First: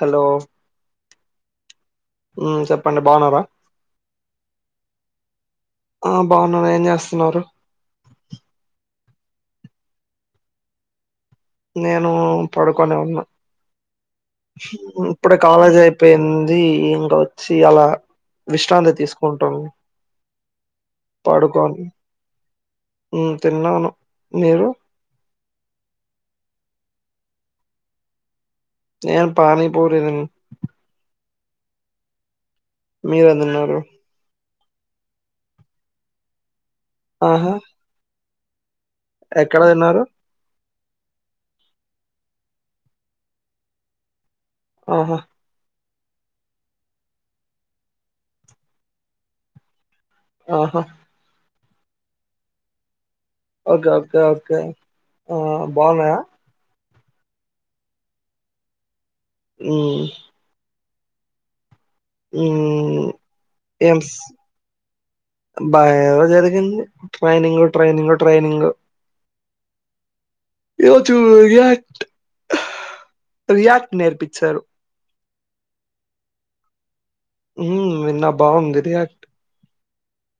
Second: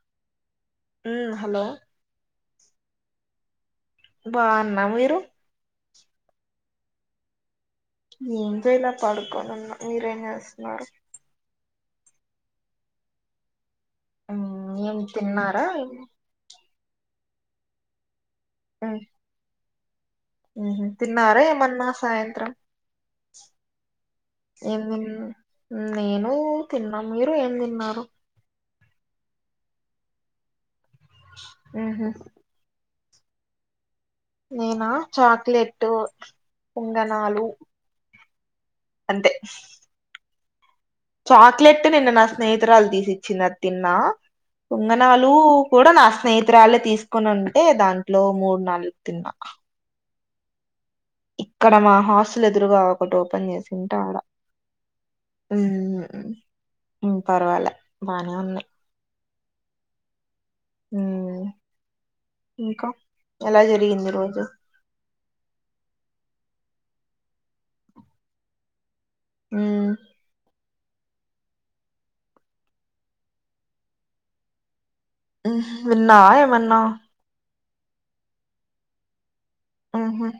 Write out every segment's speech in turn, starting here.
Hello hello ఉ చెప్పండి బాగున్నారా బా అన్న మీరు ఆ బాగున్నాం ఏం చేస్తున్నారు ఏం చేలా పడుకోని ఉన్న మీరేం చేస్తున్నారు నేను పడుకొని ఉన్నా మ్మ్ ఏం ఇప్పుడు తిన్నారా కాలేజీ అయిపోయింది అది ఇంకా వచ్చి అలా విశ్రాంతి మ్మ్ తీసుకుంటాం తిన్నారా ఏమన్నా సాయంత్రం ఊ తిన్నాను మీరు అవును నేను తిన్నా మీరు ఏం తిన్నారు నేన్ పానీపూరి తిన్నా ఆహ మీరేం తిన్నారు నేనా చాక్లెట్ పొంగనాలు ఆహా అంతే ఎక్కడ తిన్నారు చాక్లెట్ నిన్న నా స్నేహితురాలు తీసి ఇచ్చింది అది తిన్నా ఆహా పొంగనాలు కూడా నా స్నేహితురాలు తీసుకుని ఉంటే దాంట్లో మూడు నాలుగు తిన్నా ఆహా ఇక్కడ మా హాస్టల్ ఎదురుగా ఓపెన్ ఓకే చేసింటే ఆడ ఓకే ఓకే ఆ బాగున్నాయా పర్వాలే బానే ఉంది ఊ ఉ ఊ జరిగింది ఎమ్స్ రోజు బేగా జరిగింది ట్రైనింగ్ ట్రైనింగ్ ట్రైనింగ్ ఊమ్ ఈ రోజు రియాక్ట్ రియాక్ట్ నేర్పించారు విన్నావ ఏమన్నా ఉ నిన్న బాగుంది ఆహా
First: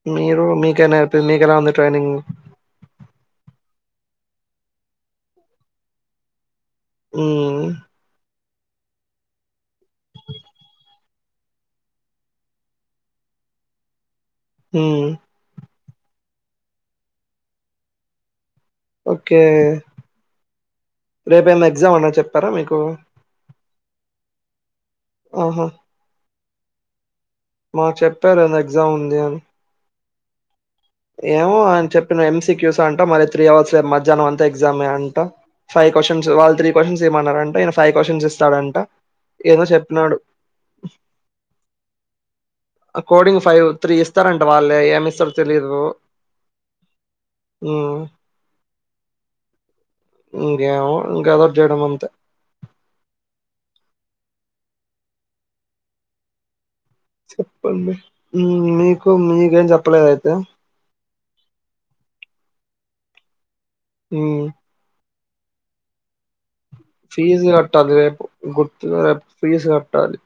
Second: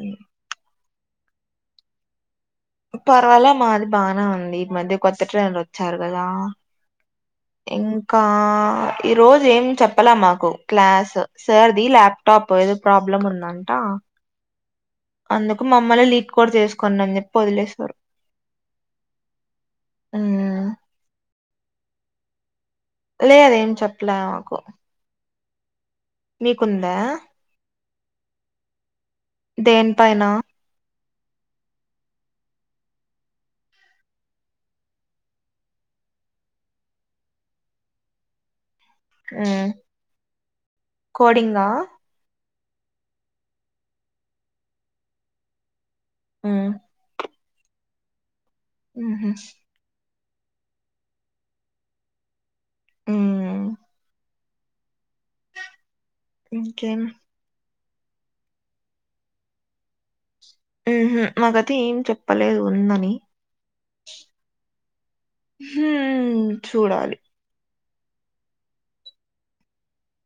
ఉమ్. మీరు మీకైనా మీకెలా ఉంది ట్రైనింగ్ పర్వాల మాది బానే ఉంది ఈ మధ్య కొత్త ట్రైన్లు వచ్చారు కదా హ్మ్. ఇం క ఈ రోజు ఏం చెప్పల మాకు క్లాస్ సార్ది ల్యాప్టాప్ ఏదో ప్రాబ్లమ్ ఉంద అంటా హ అందుకు మమ్మల్ లీడ్ కూడ్ చేసుకుని అని చెప్పి వదిలేశారు ఓకే ఉమ్ [inaudible] రేపు ఏనా ఎగ్జామ్ ఉన్న చెప్పారా మీకు లేదేం చెప్పలే మాకు ఆహో మీకుందా మాకు చెప్పారు ఏదో ఎగ్జామ్ ఉంది అని దేనిపైన ఏమో ఆయన చెప్పిన ఎంసీ క్యూస్ అంట మరి త్రీ అవర్స్ లే మధ్యానం అంతా ఎగ్జామే అంట ఫైవ్ క్వశ్చన్స్ వాళ్ళు త్రీ క్వశ్చన్స్ ఈమన్నారంట ఈయన ఫైవ్ క్వశ్చన్స్ ఇస్తాడంట ఉ ఏదో చెప్పినాడు. [inaudible] కోడింగ కోడింగ్ ఫైవ్ త్రీ ఇస్తారంట వాళ్ళే ఏమి ఇస్తారు తెలీదు ఆ ఊ ఉహు ఇంకేమో ఇంకదోటి చేయడం అంతా ఉ ఇంకేం చెప్పండి మీకు మీకేం చెప్పలేద అయితే ఉహు మాకైతే ఏం చెప్పలేదు ఉందని ఉమ్ ఉమ్ చూడాలి ఫీజు కట్టాలి రేపు గుర్తు రేపు ఫీజు కట్టాలి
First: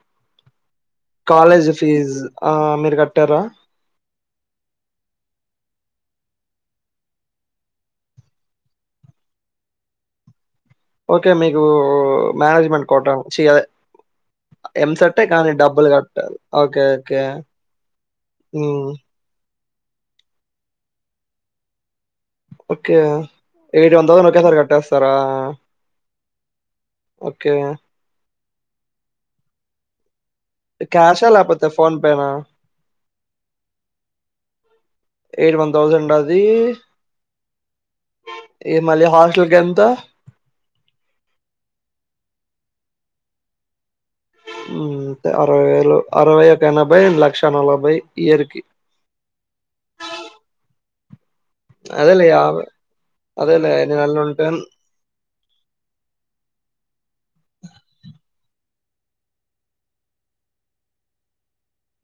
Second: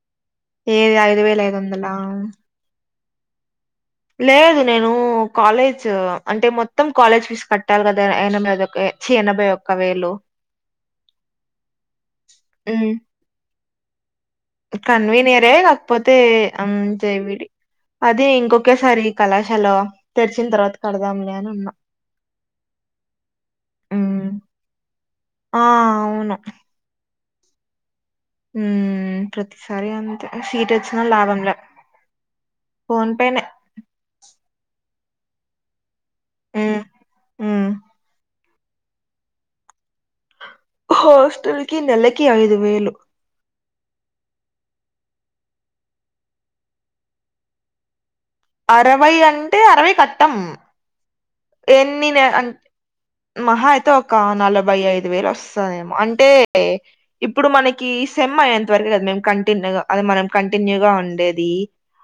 ఏది ఐదు వేల ఐదు కాలేజ్ వందల ఫీజు ఆ మీరు కట్టారా లేదు నేను కాలేజ్ అంటే మొత్తం కాలేజ్ ఫీస్ కట్టాలి కదా అయినా మీదకే ఎనభై ఒక్క వేలు ఓకే మీకు మేనేజ్మెంట్ కొట చే కన్వీనియర్ కాకపోతే ఓకే ఓకే చెవిడి అది ఉమ్, ఇంకొకేసారి కళాశాల తెరిచిన తర్వాత కడదాం మని ఉన్నాం ఓకే ఎయిట్ వంద హ్మ్. ఒకేసారి కట్టేస్తారా ఆ! అవును. ఓకే ఉ ప్రతిసారి సీటోచ్చినా క్యాషా లాభంలే లేకపోతే ఫోన్ పేనా ఫోన్ పేనే ఎయిట్ వన్ థౌసండ్ అది హ్మ్. హ్మ్. [inaudible] ఈ మళ్ళీ హాస్టల్ కి ఎంత హాస్టల్ కి నెలకి ఐదు వేలు హు అరవై వేలు అరవై ఒక ఎనభై లక్ష నలభై ఇయర్ కి అరవై అంటే అరవై కట్టం ఎన్నినే అదేలే అం యాభై మహా అదేలే అయితే ఒక నెలలుంటాను. నలభై ఐదు వేలు వస్ తాదేమో అంటే ఇప్పుడు మనకి సెమ్ అయ్యేంత వరకు కదు మేము కంటిన్యూ అది మనం కంటిన్యూగా ఉండేది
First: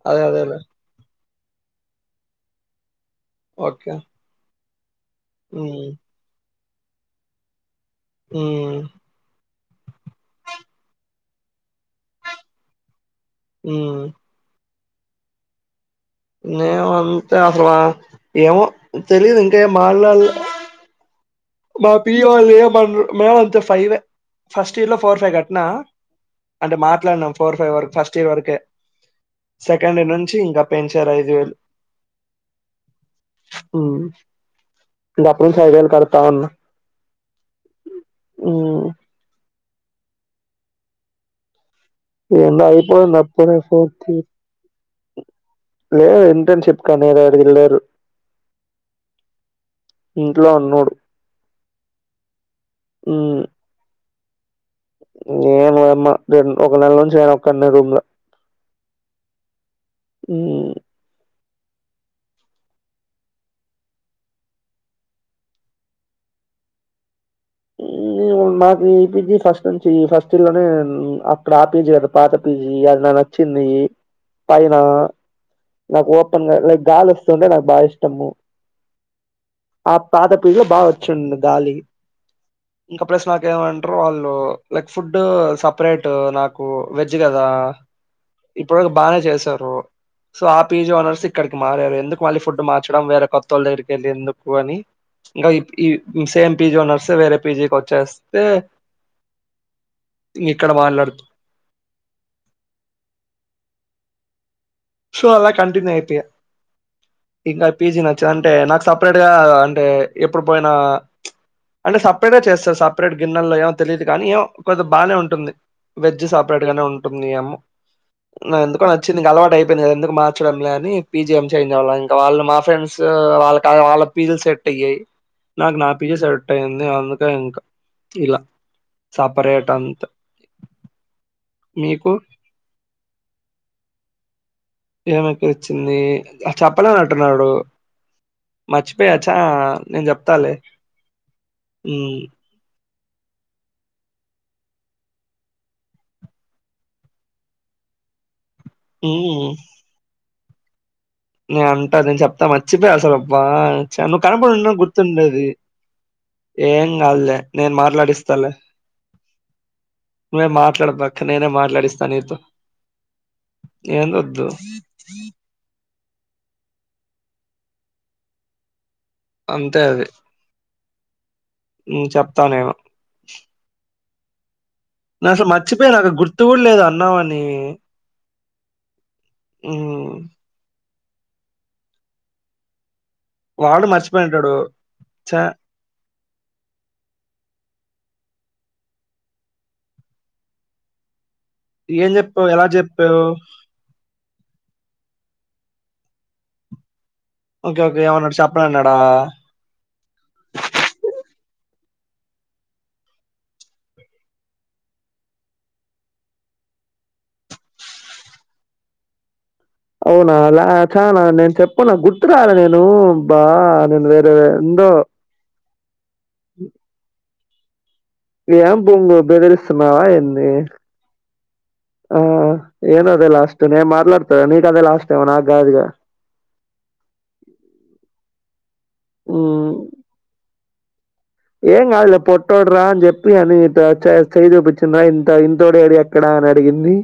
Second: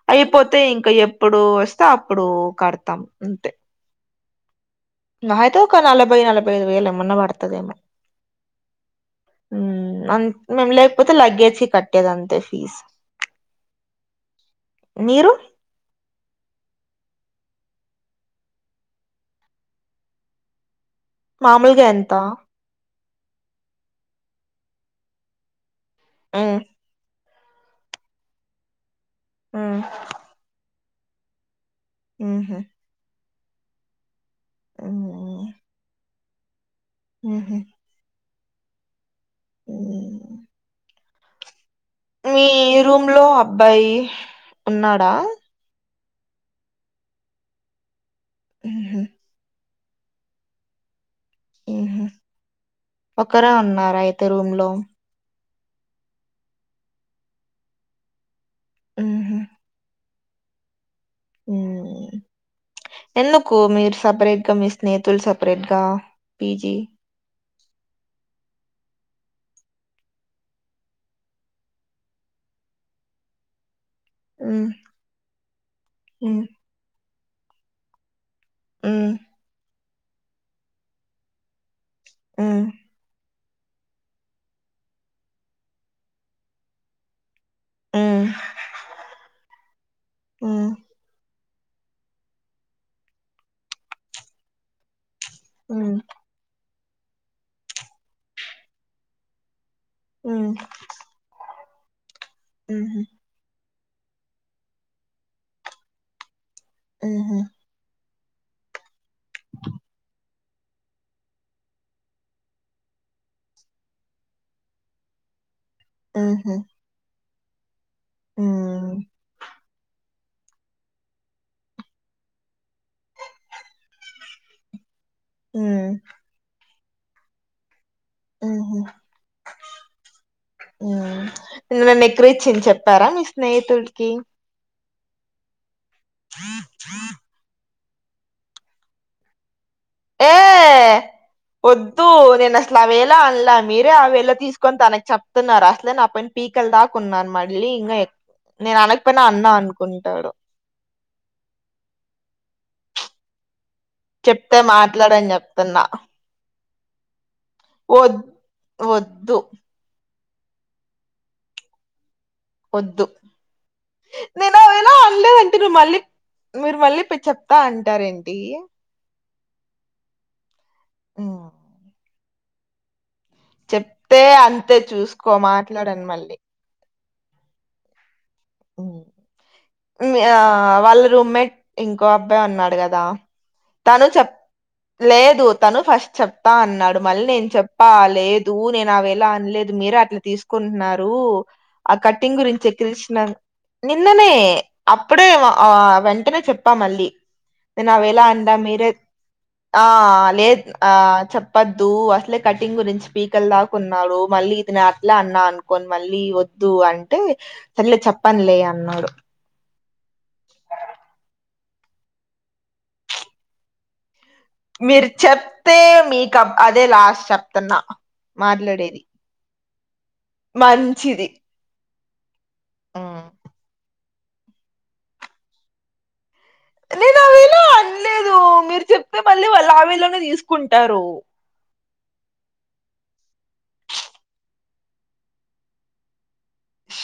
అదే అదేలే. అయిపోతే ఇంకా ఎప్పుడు వస్తే అప్పుడు కడతాం అంతే ఓకే మహా అయితే ఒక హ్మ్. నలభై నలభై ఐదు వేలు ఏమన్నా పడుతదేమో ఉమ్ అం మేము లేకపోతే లగేజ్ కట్టేది అంతే ఫీజ్ హుమ్ మీరు నేము అంతే అసలు ఏమో తెలీదు ఇంకా ఏ మాట్లాడలే మామూలుగా మా ఎంత పీజీ వాళ్ళు ఏమండ్రు మేము అంతే ఫైవే ఫస్ట్ ఇయర్ లో ఫోర్ ఫైవ్ కట్టినా ఉమ్ అంటే మాట్లాడినాం ఫోర్ ఫైవ్ వరకు ఫస్ట్ ఇయర్ వరకే ఉమ్ సెకండ్ నుంచి ఇంకా పెంచారు ఐదు వేలు మ్మ్ హ్ హ్మ్ ఇంక అప్పుడు నుంచి ఐదు వేలు కడతా ఉన్నా మ్మ్ హు మ్మ్ మీ ఏందో రూమ్ అయిపోయింది లో అప్పుడే అబ్బాయి ఫోర్త్ ఇయర్ ఉన్నాడా లేదు ఇంటర్న్ షిప్ కని [unintelligible] వెళ్ళారు మ్మ్ హ్ ఇంట్లో ఉన్నాడు మ్మ్ హు ఒక్కరే ఉన్నారా అయితే రూమ్ లో ఏంలేదమ్మా రెండ్ ఒక నెల నుంచి నేను ఒక్కన్నే రూమ్ లో ఉహు హ్మ్ మ్మ్ ఎందుకు మీరు సపరేట్ గా మీ స్నేహితులు సపరేట్గా పీజీ మ్మ్ మాకు ఈ పీజి ఫస్ట్ నుంచి ఫస్ట్ ఇయర్ లోనే అక్కడ ఆ పీజి పాత పీజి అది నాకు నచ్చింది ఉమ్ పైన నాకు ఉమ్ ఓపెన్ గా లైక్ గాలి వస్తుంటే నాకు బాగా ఇష్టము హ్మ్ ఆ పాత పిజే బాగ వచ్చిందు గాలి ఉమ్ ఇంకా ప్లస్ మా ఏమంట్రు వాళ్ళు లైక్ ఫుడ్ సపరేట్ నా కు వెజ్ కదా ఇప్పుడు వరకు బానే చేసారు సో ఆ ఉమ్ పీజీ ఓనర్స్ ఇక్కడికి మారారు ఎందుకు మళ్ళీ ఫుడ్ మార్చడం వేరే కొత్తోళ్ళు దగ్గరికి వెళ్ళి ఎందుకు అని ఇంకా ఈ ఉమ్ సేమ్ పీజీ ఓనర్సే వేరే పీజీకి వచ్చేస్తే ఉమ్ ఇంక ఇక్కడ మాట్లాడుతు మ్మ్ హు సో అలా కంటిన్యూ అయిపోయా మ్మ్ హ్ ఇంకా పీజీ నచ్చదంటే నాకు సపరేట్ గా అంటే ఎప్పుడు పోయినా ప్చ్ అంటే సపరేట్ చేస్తారు సపరేట్ గిన్నెల్లో ఏమో తెలియదు కానీ ఏమో కొద్దిగ బానే ఉంటుంది వెజ్ ఉహు సపరేట్ గానే ఉంటుంది ఏమో నాకు ఎందుకో ఉమ్ నచ్చింది అలవాటై ఎందుకు మార్చడంలే అని పీజి ఏం చేంజ్ అవ్వలే, ఇంకా వాళ్ళు మా ఫ్రెండ్స్ వాళ్ళకయి వాళ్ళ పీజీలు సెట్ అయ్యి నాకు నా ఉమ్ పీజీ సెట్ అయింది అందుకే ఇంకా ఇలా ఉహు సపరేట్ అంతే మీకు చిన్ చెప్పారా మీ స్నేహితుడికి ఏం ఈక్క వచ్చింది చెప్పలేని అన్నటున్నాడు మర్చిపోయాచ్చ నేన్ ఏ చెప్తాలే హ్మ్ ఇట్లా వేలో అన్లా మీరే ఆ వేలో తీసుకొని తనకు చెప్తున్నారు అసలే నా పైన పీకలు దాక కున్నాను మళ్ళీ ఇంగ నేను అనకపోయినా హ్మ్ అన్నా అనుకుంటాడు నేను అంటా నేను చెప్తా మర్చిపోయాసలు అబ్బా నువ్వు చెప్తే కనపడిన్నా మాట్లాడని గుర్తుండేది చెప్తున్నా ఏం గాదు లే నేను వద్ మాట్లాడిస్తాలే వద్దు నువ్వేం మాట్లాడదు పక్క నేనే మాట్లాడిస్తా నీతో వద్దు ఏందొద్దు నేనవిలా అన్లేన్ మీరు మళ్ళీ మీరు మళ్ళీ పోయి చెప్తా అంటార్ ఏంటి అంతే అది ఆ హ్మ్ చెప్తా నేను చెప్తే అంతే నేను చూసుకో అసలు మర్చిపోయా మాట్లాడను నాకు మళ్ళీ గుర్తు కూడా లేదు అన్నావ్ అని హ్మ్ మ్య ఆ వాళ్ళ రూమ్మేట్ ఇంకో అబ్బాయి ఉన్నాడు కదా వాడు తను చెప్ మర్చిపోయింటాడు ఛ లేదు తను ఫస్ట్ చెప్ తా అన్నాడు మళ్ళీ నేను చెప్పా లేదు నేను ఆవేలో అనలేదు మీరే అట్లా తీసుకుంటున్నారు ఆ ఏం కట్టింగ్ చెప్పావు గురించి ఎలా చెప్పావు ఎక్కిరించినా నిన్ననే అప్పుడే ఆ వెంటనే చెప్పా మళ్ళీ ఓకే నేను ఓకే ఆవేలో ఏమన్నాడు అన్లా మీరే చెప్పనన్నాడా ఆ లేద్ ఆ చెప్పద్దు అసలే కటింగ్ గురించి పీకలు దాకున్నాడు మళ్ళీ ఇతను అట్లా అన్నా అను కొన్ మళ్ళీ వద్దు అంటే సర్లే చెప్పనులే అన్నాడు అవునాలా చానా నేను చెప్పనా గుర్తు రాలే నేను బా నేను వేరే ఎందో మీరు చెప్తే మీకుబ్ అదే లాస్ట్ చెప్తున్నా ఏం మాట్లాడేది బొంగు బెదిరిస్తున్నావా ఏంది మంచిది ఆ ఉమ్ ఏనదే లాష్ త్ నేను మాట్లాడతా నికు అదే లాస్ట్ ఏమో నా గాద్ ఇగ నేను ఆవేలో అనలేదు మీరు చెప్తే మళ్ళీ హ్మ్. వాళ్ళు ఆవేలోనే తీసుకుంటారు ఏం గాదులే పొట్టోడురా అని చెప్పి అని చెయ్యి ఇంతోడు ఏరియా ఎక్కడ అని అడిగింది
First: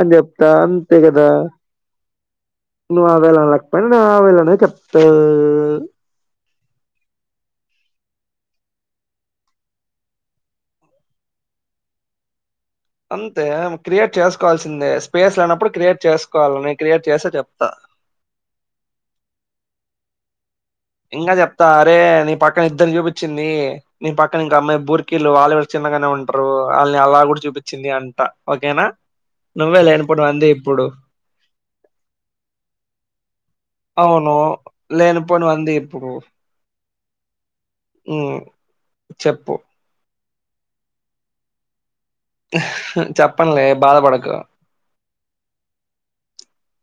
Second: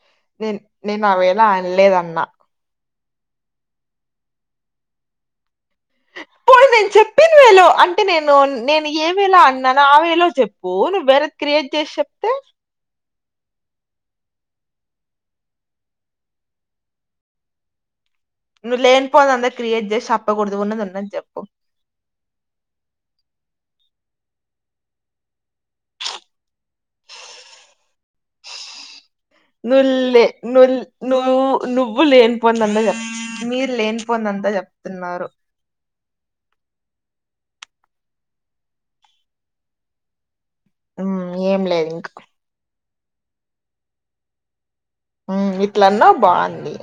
అని చెప్తా నేను అంతే నేను కదా అవేలా అనలేదన్నా నువ్వు ఆవేలో అనకపోయినా నేను ఆవేలోనే చెప్తా ప నేను చెప్పిన వేలో అంటే నేను నేను ఏ వేలో అన్నానో ఆ వేలో చెప్పు నువ్వు వేరే క్రియేట్ చేసి చెప్తే అంతే క్రియేట్ చేసుకోవాల్సిందే స్పేస్ లేనప్పుడు క్రియేట్ చేసుకోవాల క్రియేట్ చేసే చెప్తా నువ్వు లేనిపోంది అంతా క్రియేట్ చేసి చేప్పకూడదు ఉన్నది ఉన్ ఇంగ చెప్తా అరే నీ పక్కన ఇద్దరు చూపిచ్చింది నీ పక్కన ఇంక అమ్మాయి బుర్కీలు వాళ్ళు కూడా చిన్నగానే ఉంటరు వాళ్ళని అలా కూడా చూపించింది అంట ఓకేనా నువ్వే నులే లేనిపోనివంది ను ఇప్పుడు నువ్వు లేని పొంది అంతా చెప్ మీరు లేనిపోందంతా చెప్తున్నారు మనది ఎప్పుడు? మ్ చెప్పు మ్ ఏం లేదు ఇంకా చెపెన్లే బాధపడకు మ్ ఇట్లన్నా బాగుంది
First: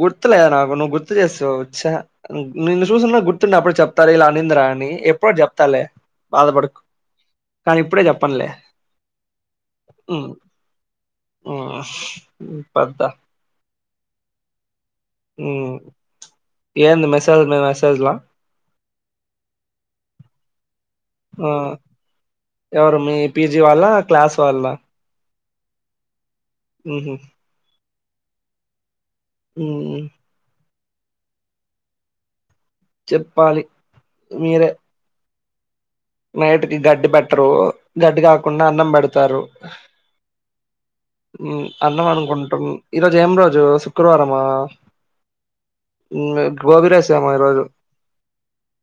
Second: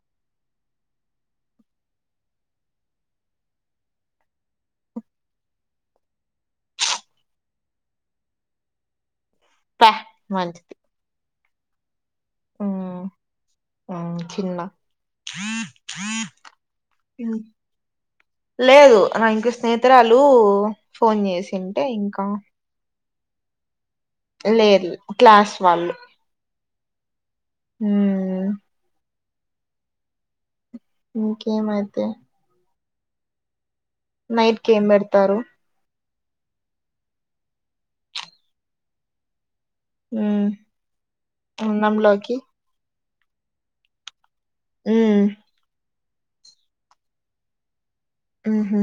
గుర్తులేద నాకు నువ్వు గుర్తు చేస్తావు చా నిన్నను చూసన్నా గుర్తుండి అప్పుడు చెప్తారు ఇలా అనిందిరా అని ఎప్పుడు చెప్తాలే బాధపడుకు నాది ఇప్పుడే చెపెన్లే ప్యా మంచిది మ్ పెద్ద మ్ చిన్నా మ్ ఎంది మెసజ్ మీద మెసేజ్ లేదు నా ఇంక స్నేహితురాలు ఫోన్ ఆ చేసింటే ఇంకా ఎవరు మీ పీజీ వాళ్ళ క్లాస్ వాళ్ళ లేదు క్లాస్ వాళ్లు మ్ హా మ్ ఉమ్ ఇంకేమైతే చెప్పాలి నైట్ మీరే కి ఏం పెడతారు నైట్ కి గడ్డి పెట్టరు గడ్డి కాకుండా అన్నం పెడతారు మ్మ్ మ్ అన్నం అన్నంలోకి అనుకుంటాం ఈ రోజు ఏం రోజు శుక్రవారమా మ్మ్ గోబి రైస్ ఏమో ఈ రోజు మ్ హా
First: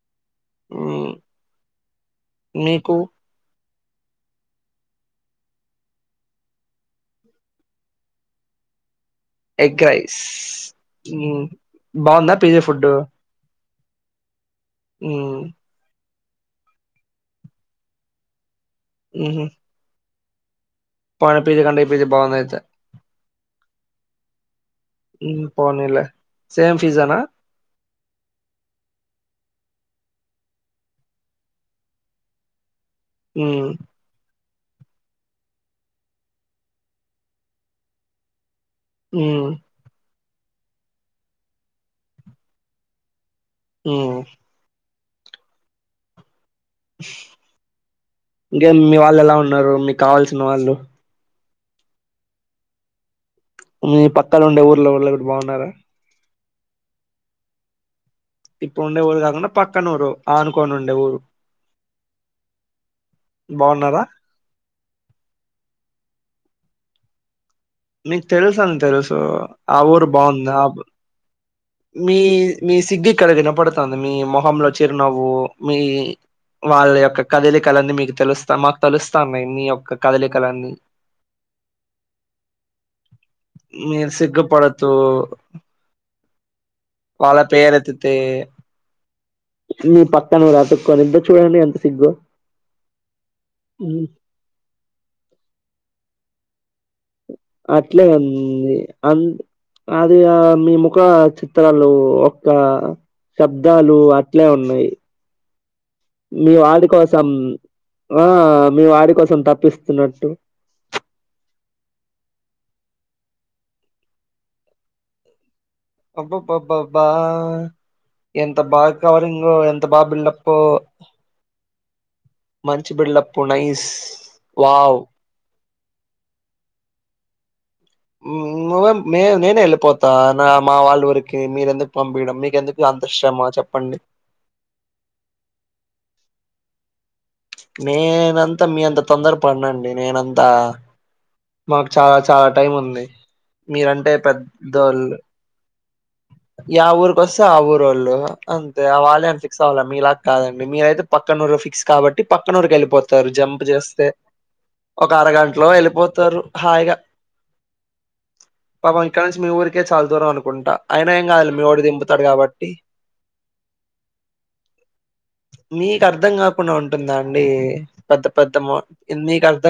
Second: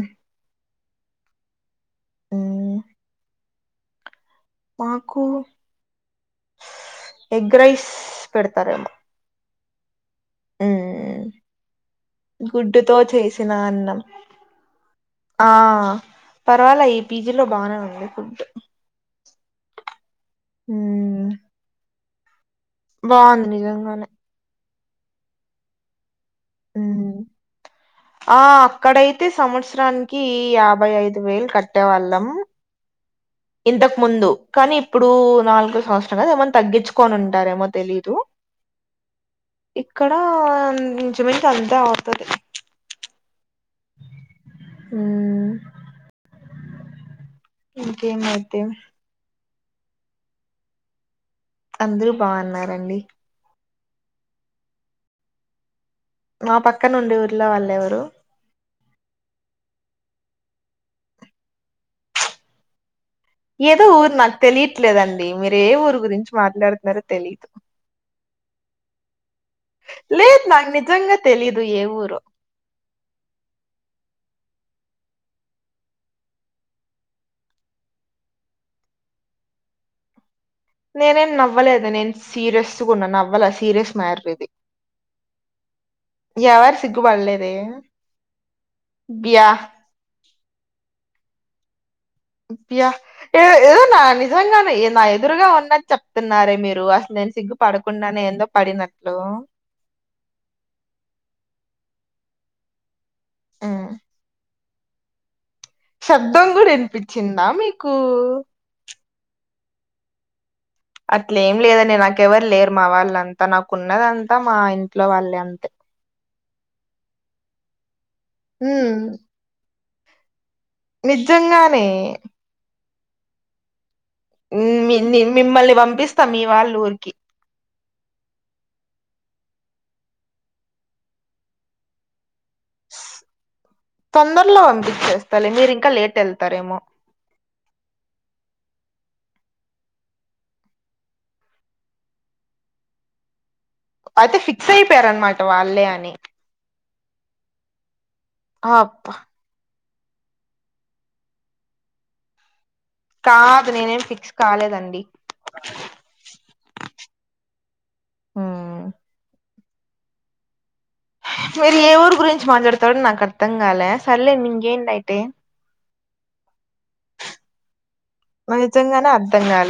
మ్ మ్మ్ నీకు మాకు ఎగ్ రైస్ పెడతారేమో ఎగ్ రైస్ మ్మ్ మ్ బాగుందా పేజే ఫుడ్డు గుడ్డుతో చేసిన అన్నం ఉమ్ ఆ పర్వాలే ఈ పీజీలో బానే ఉంది ఫుడ్ ఊహా మ్మ్ వాడ పిజి కన్నా ఈ పిజి బాగుంది ఆయితే బాగుంది నిజంగానే మ్ పోనీలే సేమ్ మ్మ్ ఫీజనా ఆ అక్కడైతే సంవత్సరానికి యాభై ఐదు వేలు కట్టేవాళ్ళం ఉమ్ ఇంతకు ముందు కానీ ఇప్పుడు నాలుగో సంవత్సరం క ఏమనా తగ్గించుకని ఉంటారేమో తెలీదు మ్ ఇక్కడ నిజమకి అంతే అవుతాది మ్ మ్ ఇంకేమైతే ఇంకే మీ వాళ్ళు ఎలా ఉన్నారు మీకు కావాల్సిన వాళ్ళు అందరు బాగున్నారండి మీ పక్క ఉండే ఊర్లో వాళ్ళు కూడా బాగున్నారా మా పక్క నుండి ఊరిలో వాళ్ళు ఎవరు ఇప్పుడు ఉండే ఊరు కాకుండా పక్కన ఊరు ఆనుకోని ఉండే ఊరు ఏదో బాగున్నారా ఊరు నాకు తెలియట్లేదండి మీరు ఏ ఊరు గురించి మాట్లాడుతున్నారో తెలిదు మీకు తెలుస అని తెలుసు ఆ ఊరు బాగుంది ఆ తెలియ ఎ మీ మీ సిగ్గిక్కడ వినపడతది మీ మొహంలో చిరునవ్వు మీ వాళ్ళ యొక్క కదలికలన్నీ మీకు తెలుస్తా మాకు తెలుస్తా ఉన్నాయి మీీ యొక్క కదలికలన్నీ నేనేం నవ్వలేదు నేను సీరియస్ కూడా ఉన్న నవ్వాల సీరియస్ మ్యాటర్ ఇది ఓ ఎవారు సిగుబడలేదే పేరెత్తితే బ్యా మీ పక్కనువతకోని ఇటు చూడండి ఎంత సిగ్గు బ్యా ఏ ఏద నా ని నిజంగానే నా ఎదురుగా ఉన్నది చెప్తున్నారే మీరు అసలు నేను సిగ్గు అట్లే పడకుండానే ఏందో అంది పడినట్లు అద్ అది ఆ మీ ముఖ చిత్రాలు ఒక్క ఉమ్. శబ్దాలు అట్లే ఉన్నాయి శబ్దం మీ కూడా వాని కోసం వినిపించిందా మీకు ఆ మీ వాడి కోసం తప్పిస్తున్నట్టు అట్లే ఏం లేదని నాకెవరు లేరు మా వాళ్ళంతా నాకున్నదంతా మా ఇంట్లో వాళ్ళే అంతే అబ్బబ్బబ్బాబ్బా ఎంత ఉమ్, బాగా కవరింగ ఎంత బాగా బిల్డపో నిజంగానే మంచిబిడ్లప్పు నైస్ మ్ మీ వావ్ నీ మిమ్మల్ని పంపిస్తా మీ వాళ్ళ ఊరికి నువ్వే మే నేనే వెళ్ళిపోతా నా మా వాళ్ళ ఊరికి మీరెందుకు పంపించడం మీకెందుకు అంతృశమా చెప్పండి తొందరలో పంపించేస్తాలే మీరు ఇంకా లేట్ వెళ్తారేమో నేనంతా మీ అంత తొందర పడనండి నేనంతా మాకు చాలా చాలా టైం ఉంది మీరంటే అయితే ఫిక్స్ పెద్దోళ్ళు అయిపోయారనమాట వాళ్ళే అని యా ఊర్కి కాస్తే ఆ ఊరోళ్ళు అంతే ఆ అబ్బా వాాల అన్పి స్ అవా మీ లా కాదండి మీరయితే పక్కనూరు ఫిక్స్ కాబట్టి పక్కనూరు ఎళ్ళిపోత్ ారు జంప్ కాదు నేనేం చేస్తే ఫిక్స్ కాలేదండి ఒక అరగంటలో ఎళ్ళిపోతారు హాయిగా ఉమ్. పాపం ఇక్కడ నుంచి మీ ఊరికే చాలు దూరం అనుకుంటా అయినా ఏం కాదులే మీ మీరు ఓడు ఏ ఊరు దింపుతాడు గురించి కాబట్టి మాట్లాడతాడో నాకు అర్థం కాలే సర్లేదు ఇంకేంటి అయితే మీకు అర్ధం కాకుండా ఉంటుందా అండి పెద్ద పెద్ద నాకు మా నిజంగానే మీకు కాలే అర్థం